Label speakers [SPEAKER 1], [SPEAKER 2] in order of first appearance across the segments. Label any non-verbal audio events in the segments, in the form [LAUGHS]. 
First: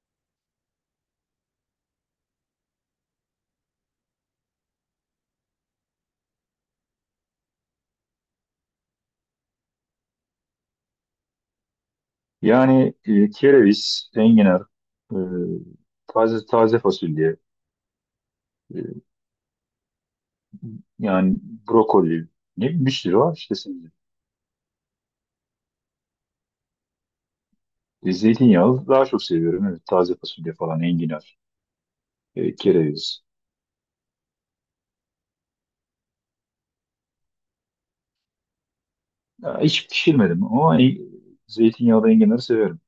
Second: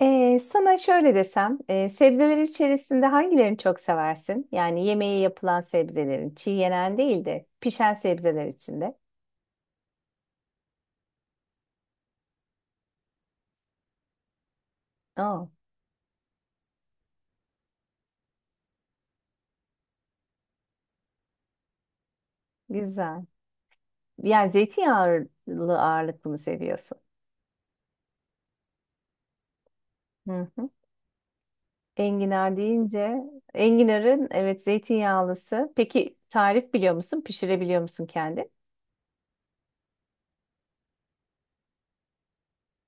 [SPEAKER 1] Sana şöyle desem, sebzeler içerisinde hangilerini çok seversin? Yani yemeği yapılan sebzelerin, çiğ yenen değil de pişen sebzeler içinde.
[SPEAKER 2] Yani kereviz, enginar, e,
[SPEAKER 1] Aa,
[SPEAKER 2] taze taze fasulye, e, yani brokoli, ne bileyim bir sürü
[SPEAKER 1] güzel.
[SPEAKER 2] var işte sebze.
[SPEAKER 1] Yani zeytinyağlı ağırlıklı mı seviyorsun?
[SPEAKER 2] Zeytinyağlı daha çok seviyorum. Evet, taze
[SPEAKER 1] Hı
[SPEAKER 2] fasulye
[SPEAKER 1] hı.
[SPEAKER 2] falan, enginar,
[SPEAKER 1] Enginar deyince,
[SPEAKER 2] kereviz.
[SPEAKER 1] enginarın evet zeytinyağlısı. Peki tarif biliyor musun? Pişirebiliyor musun kendin?
[SPEAKER 2] Ya, hiç pişirmedim ama zeytinyağlı enginarı severim.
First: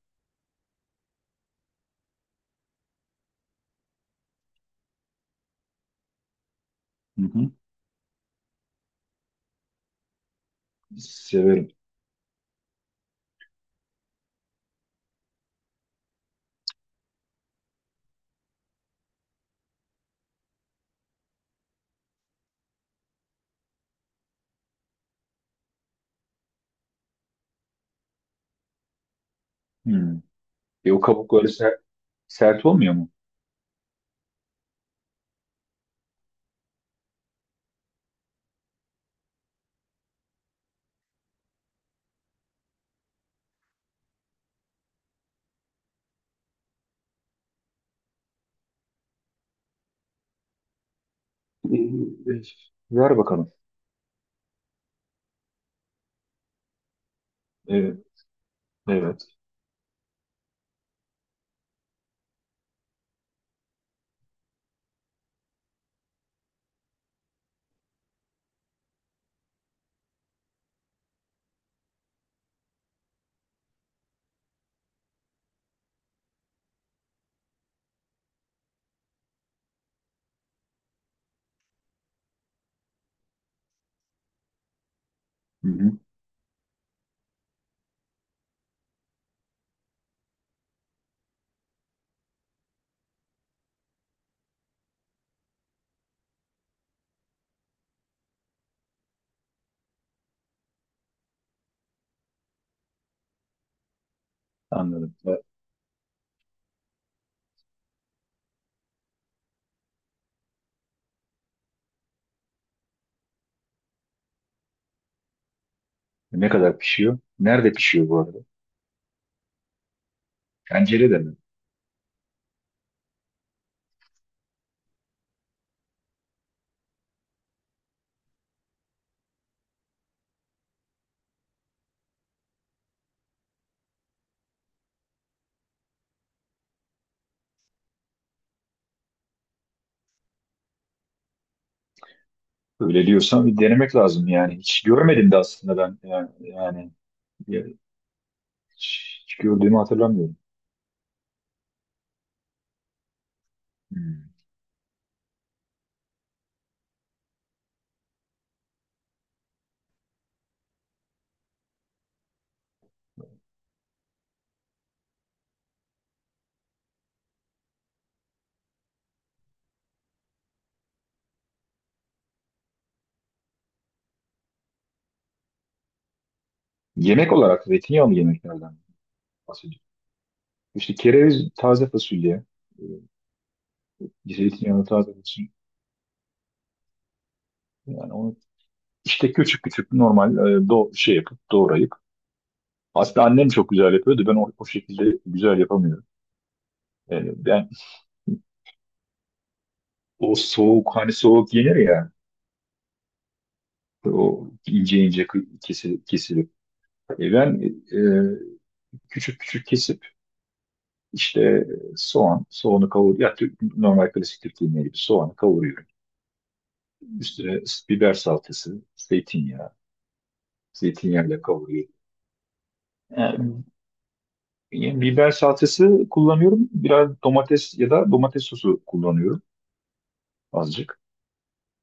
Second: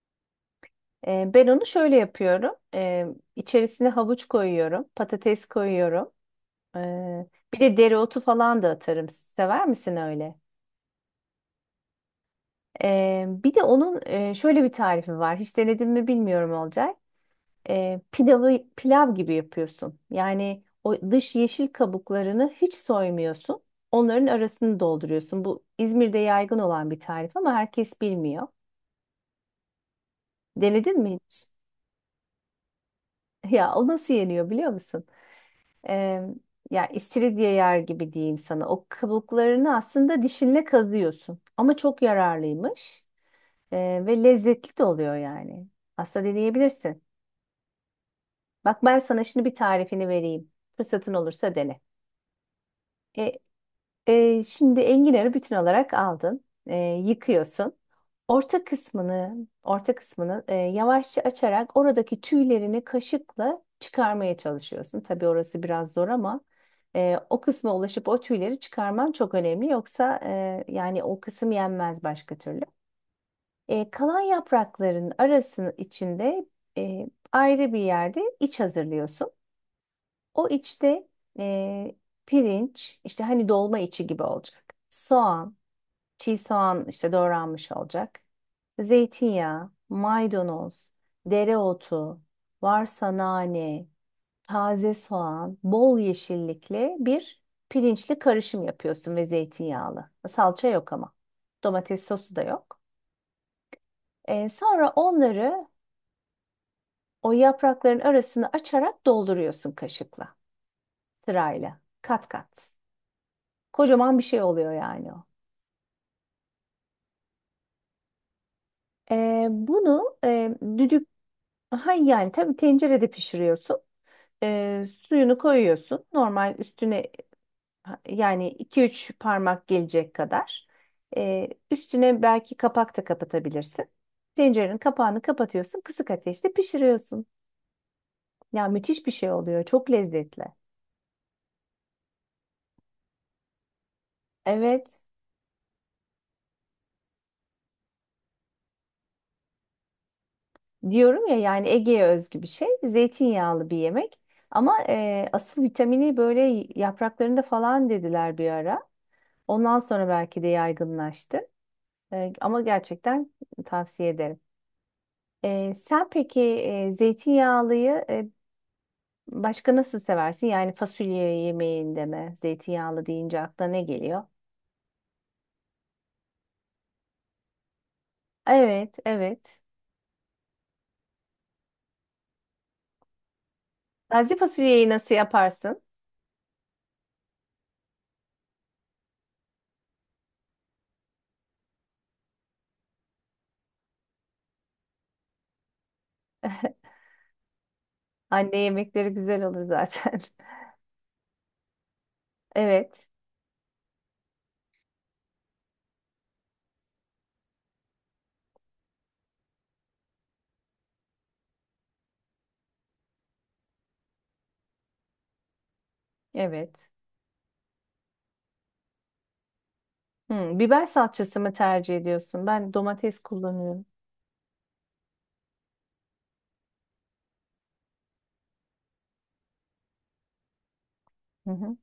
[SPEAKER 1] Ben onu şöyle yapıyorum. İçerisine havuç koyuyorum, patates koyuyorum.
[SPEAKER 2] Hı
[SPEAKER 1] Ee,
[SPEAKER 2] hı,
[SPEAKER 1] Bir de dereotu falan da atarım. Sever misin öyle?
[SPEAKER 2] severim.
[SPEAKER 1] Bir de onun şöyle bir tarifi var. Hiç denedin mi bilmiyorum olacak. Pilavı pilav gibi yapıyorsun. Yani o dış yeşil kabuklarını hiç soymuyorsun. Onların arasını dolduruyorsun. Bu İzmir'de yaygın olan bir tarif ama herkes bilmiyor.
[SPEAKER 2] Hı.
[SPEAKER 1] Denedin
[SPEAKER 2] O
[SPEAKER 1] mi
[SPEAKER 2] kabukları
[SPEAKER 1] hiç?
[SPEAKER 2] sert olmuyor mu?
[SPEAKER 1] [LAUGHS] Ya o nasıl yeniyor biliyor musun? Ee, Ya istiridye yer gibi diyeyim sana. O kabuklarını aslında dişinle kazıyorsun. Ama çok yararlıymış. Ee, Ve lezzetli de oluyor yani. Aslında deneyebilirsin. Bak ben sana şimdi bir tarifini vereyim. Fırsatın olursa
[SPEAKER 2] E,
[SPEAKER 1] dene.
[SPEAKER 2] e, Ver
[SPEAKER 1] E,
[SPEAKER 2] bakalım.
[SPEAKER 1] Şimdi enginarı bütün olarak aldın. E, yıkıyorsun.
[SPEAKER 2] E,
[SPEAKER 1] Orta
[SPEAKER 2] evet.
[SPEAKER 1] kısmını, Orta kısmını yavaşça açarak oradaki tüylerini kaşıkla çıkarmaya çalışıyorsun. Tabii orası biraz zor ama o kısma ulaşıp o tüyleri çıkarman çok önemli. Yoksa yani o kısım yenmez başka türlü. Kalan yaprakların arasının içinde e, ayrı bir yerde iç hazırlıyorsun. O içte e, pirinç, işte hani dolma içi gibi olacak. Soğan,
[SPEAKER 2] Hı hı,
[SPEAKER 1] çiğ soğan işte doğranmış olacak. Zeytinyağı, maydanoz, dereotu, varsa nane, taze soğan, bol yeşillikli bir pirinçli karışım yapıyorsun ve zeytinyağlı. Salça yok ama. Domates sosu da yok. Sonra
[SPEAKER 2] anladım.
[SPEAKER 1] onları, o yaprakların arasını açarak dolduruyorsun kaşıkla sırayla kat kat. Kocaman bir şey oluyor yani o.
[SPEAKER 2] Ne kadar pişiyor? Nerede pişiyor bu arada?
[SPEAKER 1] Bunu e, düdük
[SPEAKER 2] Tencerede mi?
[SPEAKER 1] ha yani tabii tencerede pişiriyorsun. Suyunu koyuyorsun. Normal üstüne yani iki üç parmak gelecek kadar. Üstüne belki kapak da kapatabilirsin. Tencerenin kapağını kapatıyorsun. Kısık ateşte pişiriyorsun. Ya müthiş bir şey oluyor. Çok lezzetli.
[SPEAKER 2] Öyle diyorsan bir denemek lazım yani. Hiç
[SPEAKER 1] Evet.
[SPEAKER 2] görmedim de aslında ben yani, ya- hiç gördüğümü hatırlamıyorum.
[SPEAKER 1] Diyorum ya yani Ege'ye özgü bir şey. Zeytinyağlı bir yemek.
[SPEAKER 2] Hmm.
[SPEAKER 1] Ama asıl vitamini böyle yapraklarında falan dediler bir ara. Ondan sonra belki de yaygınlaştı. Ama gerçekten tavsiye ederim. Sen peki zeytinyağlıyı başka nasıl seversin? Yani fasulye yemeğinde mi? Zeytinyağlı deyince aklına ne geliyor?
[SPEAKER 2] Yemek olarak zeytinyağlı yemeklerden
[SPEAKER 1] Evet, evet.
[SPEAKER 2] bahsediyorum. İşte kereviz taze fasulye,
[SPEAKER 1] Taze
[SPEAKER 2] zeytinyağlı
[SPEAKER 1] fasulyeyi nasıl
[SPEAKER 2] taze fasulye.
[SPEAKER 1] yaparsın?
[SPEAKER 2] Yani onu işte küçük küçük normal e, do şey yapıp doğrayıp. Aslında annem çok güzel yapıyordu. Ben o şekilde güzel yapamıyorum.
[SPEAKER 1] [LAUGHS]
[SPEAKER 2] Yani ben
[SPEAKER 1] Anne yemekleri güzel olur zaten.
[SPEAKER 2] o
[SPEAKER 1] [LAUGHS]
[SPEAKER 2] soğuk hani soğuk yenir ya
[SPEAKER 1] Evet,
[SPEAKER 2] o ince ince kesilip. Ben küçük küçük kesip İşte soğan, soğanı kavur, ya normal klasik Türk yemeği gibi soğanı kavuruyorum.
[SPEAKER 1] evet.
[SPEAKER 2] Üstüne biber salçası, zeytinyağı,
[SPEAKER 1] Hmm, biber salçası
[SPEAKER 2] zeytinyağıyla
[SPEAKER 1] mı
[SPEAKER 2] kavuruyorum.
[SPEAKER 1] tercih ediyorsun? Ben domates
[SPEAKER 2] Yani,
[SPEAKER 1] kullanıyorum.
[SPEAKER 2] yani biber salçası kullanıyorum. Biraz domates ya da domates sosu kullanıyorum azıcık.
[SPEAKER 1] Hı hı,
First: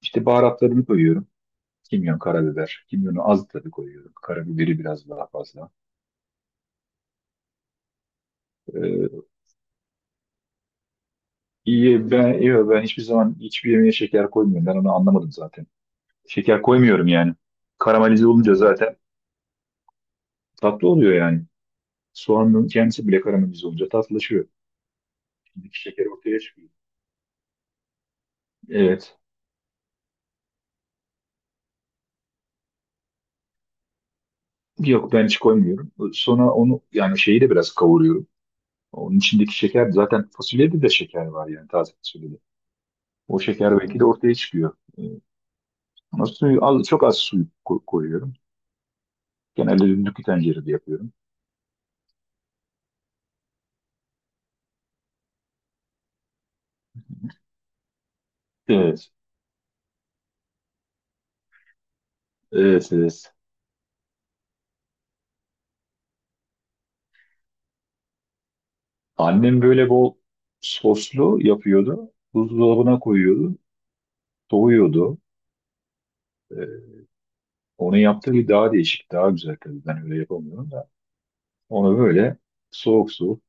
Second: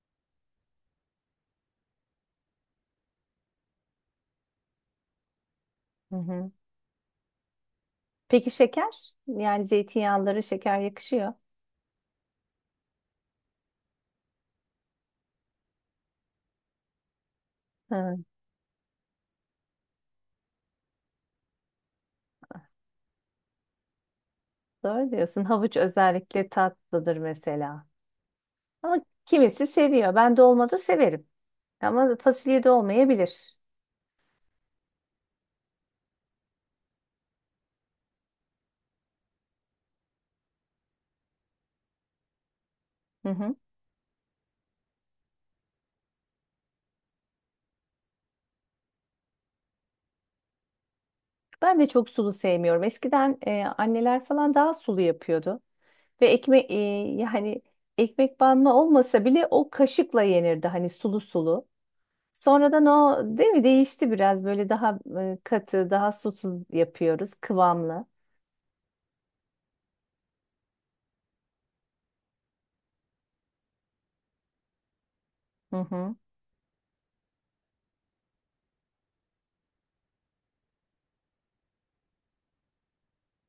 [SPEAKER 2] İşte baharatlarını koyuyorum. Kimyon, karabiber. Kimyonu az tabii koyuyorum. Karabiberi biraz daha fazla.
[SPEAKER 1] hı hı. Peki şeker?
[SPEAKER 2] Ee,
[SPEAKER 1] Yani zeytinyağları şeker yakışıyor.
[SPEAKER 2] iyi ben iyi ben hiçbir zaman hiçbir yemeğe şeker koymuyorum. Ben onu anlamadım zaten. Şeker koymuyorum yani.
[SPEAKER 1] Hı,
[SPEAKER 2] Karamelize olunca zaten tatlı oluyor yani. Soğanın kendisi bile karamelize olunca tatlılaşıyor.
[SPEAKER 1] doğru diyorsun. Havuç
[SPEAKER 2] İçindeki şeker ortaya
[SPEAKER 1] özellikle
[SPEAKER 2] çıkıyor.
[SPEAKER 1] tatlıdır mesela. Ama
[SPEAKER 2] Evet.
[SPEAKER 1] kimisi seviyor. Ben dolmada severim. Ama fasulye de olmayabilir.
[SPEAKER 2] Yok ben hiç koymuyorum. Sonra onu yani şeyi de biraz kavuruyorum. Onun içindeki şeker zaten fasulyede de şeker var yani taze fasulyede.
[SPEAKER 1] Hı
[SPEAKER 2] O
[SPEAKER 1] hı.
[SPEAKER 2] şeker belki de ortaya çıkıyor. Ama suyu az, çok az suyu koyuyorum. Genelde düdüklü tencerede yapıyorum.
[SPEAKER 1] Ben de çok sulu sevmiyorum. Eskiden anneler falan daha sulu yapıyordu. Ve ekmek yani ekmek banma
[SPEAKER 2] Evet.
[SPEAKER 1] olmasa bile o kaşıkla yenirdi. Hani sulu sulu. Sonradan
[SPEAKER 2] Evet,
[SPEAKER 1] o
[SPEAKER 2] evet.
[SPEAKER 1] değil mi değişti biraz böyle daha katı, daha susuz yapıyoruz, kıvamlı.
[SPEAKER 2] Annem böyle bol soslu yapıyordu. Buzdolabına koyuyordu. Soğuyordu.
[SPEAKER 1] Hı hı.
[SPEAKER 2] Ee, Onun yaptığı bir daha değişik, daha güzel tabii. Ben öyle yapamıyorum da. Onu böyle soğuk soğuk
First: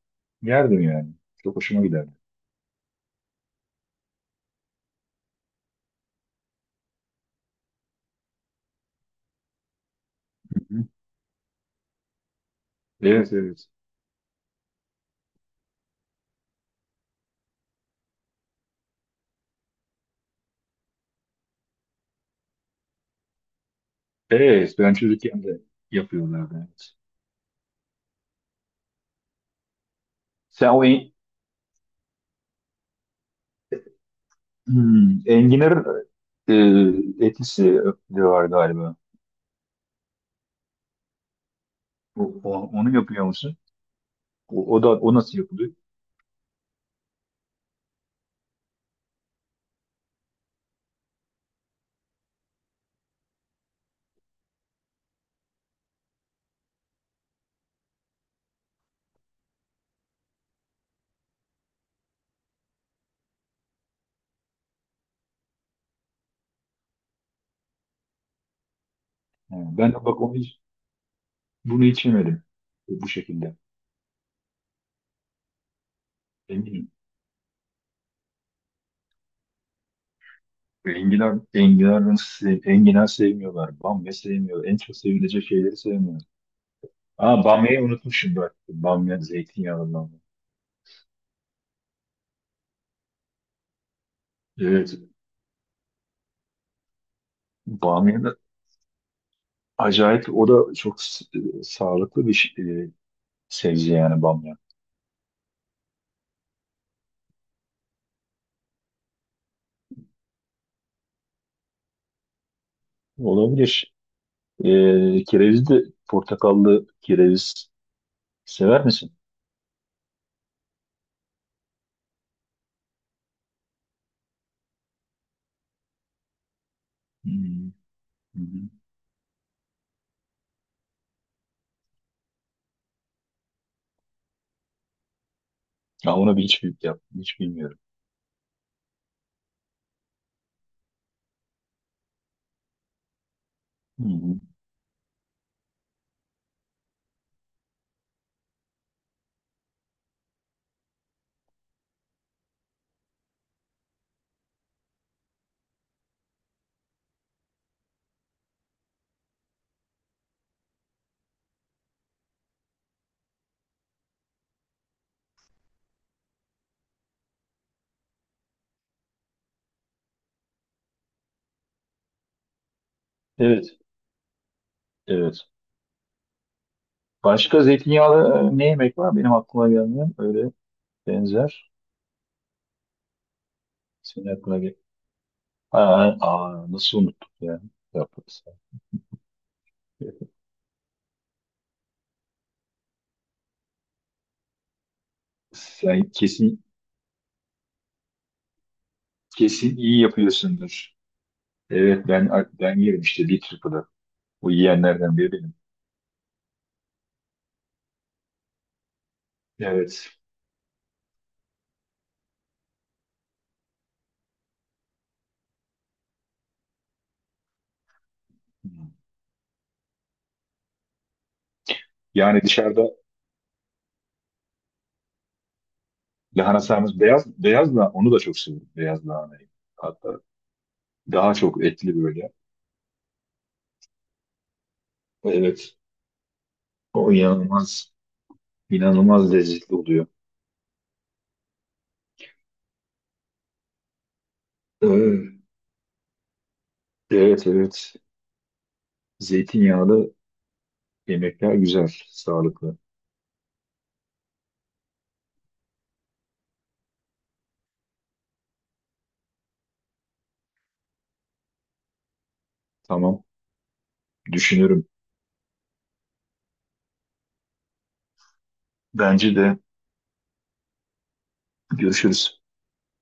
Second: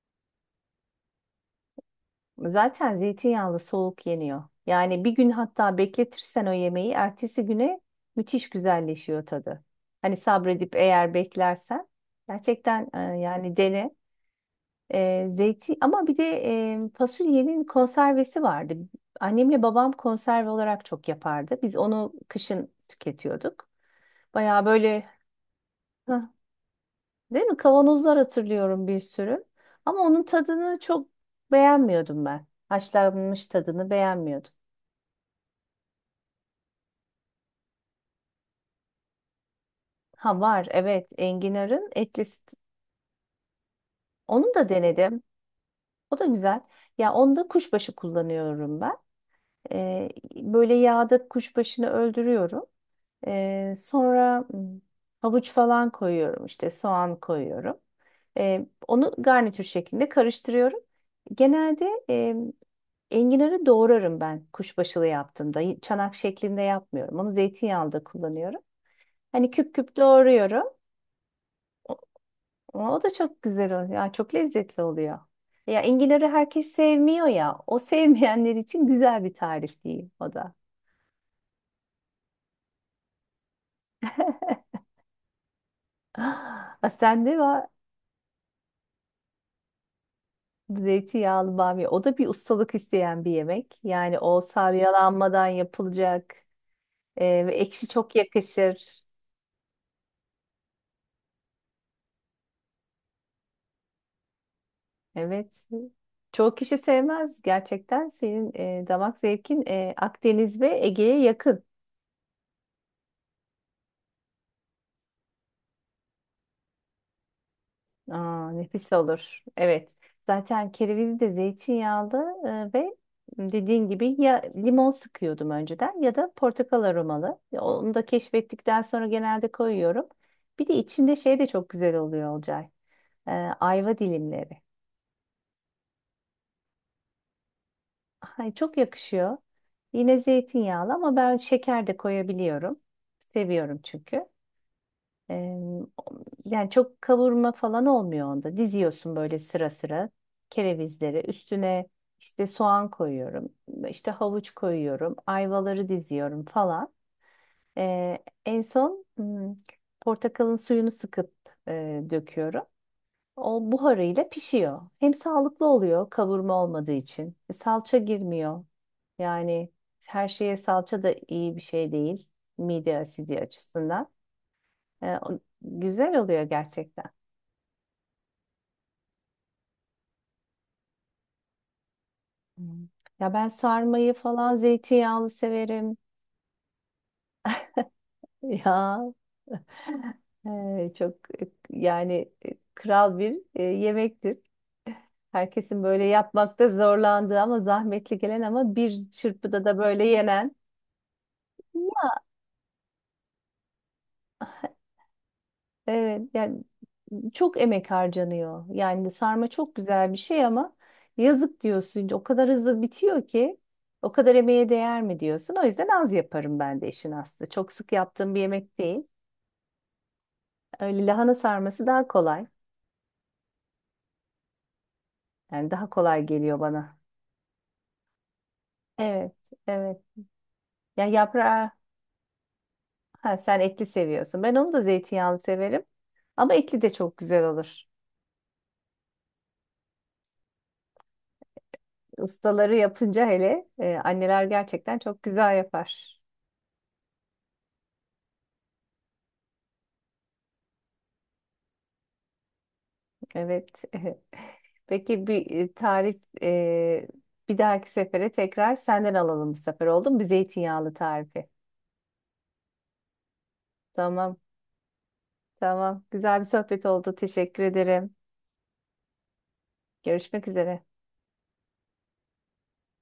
[SPEAKER 2] yerdim yani. Çok hoşuma giderdi.
[SPEAKER 1] Zaten zeytinyağlı soğuk yeniyor. Yani bir gün hatta bekletirsen o yemeği ertesi güne müthiş güzelleşiyor tadı. Hani sabredip
[SPEAKER 2] Hı hı.
[SPEAKER 1] eğer beklersen gerçekten
[SPEAKER 2] Evet,
[SPEAKER 1] yani
[SPEAKER 2] evet.
[SPEAKER 1] dene. E, zeyti Ama bir de fasulyenin konservesi vardı. Annemle babam konserve olarak çok yapardı. Biz onu kışın tüketiyorduk. Bayağı
[SPEAKER 2] Evet, ben
[SPEAKER 1] böyle
[SPEAKER 2] çocukken de
[SPEAKER 1] [LAUGHS]
[SPEAKER 2] yapıyorlardı. Evet.
[SPEAKER 1] değil mi? Kavanozlar hatırlıyorum bir sürü. Ama onun
[SPEAKER 2] Sen
[SPEAKER 1] tadını çok beğenmiyordum ben. Haşlanmış tadını beğenmiyordum.
[SPEAKER 2] enginar e, etlisi de var galiba.
[SPEAKER 1] Ha var evet enginarın
[SPEAKER 2] O-
[SPEAKER 1] etlisi.
[SPEAKER 2] o- onu yapıyor musun?
[SPEAKER 1] Onu da
[SPEAKER 2] O da o
[SPEAKER 1] denedim.
[SPEAKER 2] nasıl yapılıyor?
[SPEAKER 1] O da güzel. Ya onda kuşbaşı kullanıyorum ben. Ee, Böyle yağda kuşbaşını öldürüyorum. Sonra havuç falan koyuyorum işte soğan koyuyorum. Onu garnitür şeklinde karıştırıyorum. Genelde enginarı doğrarım ben kuşbaşılı yaptığımda. Çanak şeklinde yapmıyorum. Onu zeytinyağında kullanıyorum. Hani
[SPEAKER 2] Ha,
[SPEAKER 1] küp
[SPEAKER 2] ben
[SPEAKER 1] küp
[SPEAKER 2] de bak
[SPEAKER 1] doğruyorum.
[SPEAKER 2] bunu hiç yemedim.
[SPEAKER 1] Ama
[SPEAKER 2] Bu
[SPEAKER 1] o
[SPEAKER 2] bu
[SPEAKER 1] da çok
[SPEAKER 2] şekilde.
[SPEAKER 1] güzel oluyor. Ya çok lezzetli oluyor. Ya enginarı herkes
[SPEAKER 2] Eminim.
[SPEAKER 1] sevmiyor ya. O sevmeyenler için güzel bir tarif değil o da. [GASPS]
[SPEAKER 2] Enginar, enginar, enginar sevmiyorlar. Bamya sevmiyor. En çok sevilecek şeyleri sevmiyor.
[SPEAKER 1] Ah, sende
[SPEAKER 2] Aa,
[SPEAKER 1] var
[SPEAKER 2] bamya'yı unutmuşum bak. Bamya zeytinyağından.
[SPEAKER 1] zeytinyağlı bamya. O da bir ustalık isteyen bir yemek. Yani o
[SPEAKER 2] Evet.
[SPEAKER 1] salyalanmadan yapılacak. Ve ekşi çok
[SPEAKER 2] Bamya da
[SPEAKER 1] yakışır.
[SPEAKER 2] acayip. O da çok sağlıklı bir sebze yani bamya.
[SPEAKER 1] Evet. Çoğu kişi sevmez gerçekten. Senin damak zevkin Akdeniz ve Ege'ye yakın.
[SPEAKER 2] Olabilir. Kereviz de portakallı kereviz
[SPEAKER 1] Aa,
[SPEAKER 2] sever
[SPEAKER 1] nefis
[SPEAKER 2] misin?
[SPEAKER 1] olur. Evet. Zaten kerevizi de zeytinyağlı e, ve dediğin gibi ya limon sıkıyordum önceden ya da portakal aromalı. Ya
[SPEAKER 2] Hmm,
[SPEAKER 1] onu da
[SPEAKER 2] hı hı.
[SPEAKER 1] keşfettikten sonra genelde koyuyorum. Bir de içinde şey de çok güzel oluyor Olcay. E, Ayva dilimleri.
[SPEAKER 2] Ya ona bir hiç, bil- yap, hiç bilmiyorum.
[SPEAKER 1] Ay, çok yakışıyor. Yine zeytinyağlı ama ben şeker de koyabiliyorum. Seviyorum
[SPEAKER 2] Hı
[SPEAKER 1] çünkü.
[SPEAKER 2] hı.
[SPEAKER 1] Ee, Yani çok kavurma falan olmuyor onda. Diziyorsun böyle sıra sıra kerevizleri. Üstüne işte soğan koyuyorum. İşte havuç koyuyorum. Ayvaları diziyorum falan. Ee, En son portakalın suyunu sıkıp döküyorum. O buharıyla pişiyor. Hem sağlıklı oluyor kavurma olmadığı için. E, salça girmiyor. Yani her şeye salça da iyi bir şey değil. Mide asidi
[SPEAKER 2] Evet.
[SPEAKER 1] açısından.
[SPEAKER 2] Evet.
[SPEAKER 1] Güzel oluyor gerçekten.
[SPEAKER 2] Başka zeytinyağlı ne yemek var? Benim aklıma gelmeyen öyle benzer.
[SPEAKER 1] Hı. Ya ben sarmayı
[SPEAKER 2] Senin
[SPEAKER 1] falan
[SPEAKER 2] aklına gel.
[SPEAKER 1] zeytinyağlı severim.
[SPEAKER 2] Aa, nasıl unuttuk ya? Yaprak
[SPEAKER 1] [LAUGHS] Ya çok yani kral bir yemektir. Herkesin
[SPEAKER 2] Sen
[SPEAKER 1] böyle
[SPEAKER 2] [LAUGHS] kesin
[SPEAKER 1] yapmakta zorlandığı ama zahmetli gelen ama bir çırpıda da
[SPEAKER 2] Kesin iyi
[SPEAKER 1] böyle yenen.
[SPEAKER 2] yapıyorsundur. Evet, ben yerim işte bir triple'ı. Bu yiyenlerden biri benim.
[SPEAKER 1] Evet, yani çok emek harcanıyor. Yani sarma çok
[SPEAKER 2] Evet.
[SPEAKER 1] güzel bir şey ama yazık diyorsun. O kadar hızlı bitiyor ki o kadar emeğe değer mi diyorsun. O yüzden az yaparım ben de işin aslı. Çok sık yaptığım bir yemek
[SPEAKER 2] Hmm.
[SPEAKER 1] değil. Öyle lahana sarması daha
[SPEAKER 2] Yani
[SPEAKER 1] kolay.
[SPEAKER 2] dışarıda
[SPEAKER 1] Yani daha kolay geliyor
[SPEAKER 2] lahana
[SPEAKER 1] bana.
[SPEAKER 2] sarması beyaz beyaz da onu da çok seviyorum. Beyaz
[SPEAKER 1] Evet,
[SPEAKER 2] lahanayı.
[SPEAKER 1] evet.
[SPEAKER 2] Hatta
[SPEAKER 1] Ya
[SPEAKER 2] daha çok
[SPEAKER 1] yaprağı
[SPEAKER 2] etli böyle.
[SPEAKER 1] ha, sen etli seviyorsun. Ben onu da zeytinyağlı
[SPEAKER 2] Evet.
[SPEAKER 1] severim. Ama etli de
[SPEAKER 2] O
[SPEAKER 1] çok güzel olur.
[SPEAKER 2] inanılmaz inanılmaz lezzetli oluyor.
[SPEAKER 1] Ustaları yapınca hele anneler gerçekten çok
[SPEAKER 2] Evet,
[SPEAKER 1] güzel yapar.
[SPEAKER 2] evet. Evet. Zeytinyağlı yemekler güzel, sağlıklı.
[SPEAKER 1] Evet. [LAUGHS] Peki bir tarif, bir dahaki sefere tekrar senden alalım bu sefer oldu mu? Bir zeytinyağlı tarifi.
[SPEAKER 2] Tamam,
[SPEAKER 1] Tamam,
[SPEAKER 2] düşünürüm.
[SPEAKER 1] tamam. Güzel bir sohbet oldu. Teşekkür ederim.
[SPEAKER 2] Bence de
[SPEAKER 1] Görüşmek üzere.
[SPEAKER 2] görüşürüz.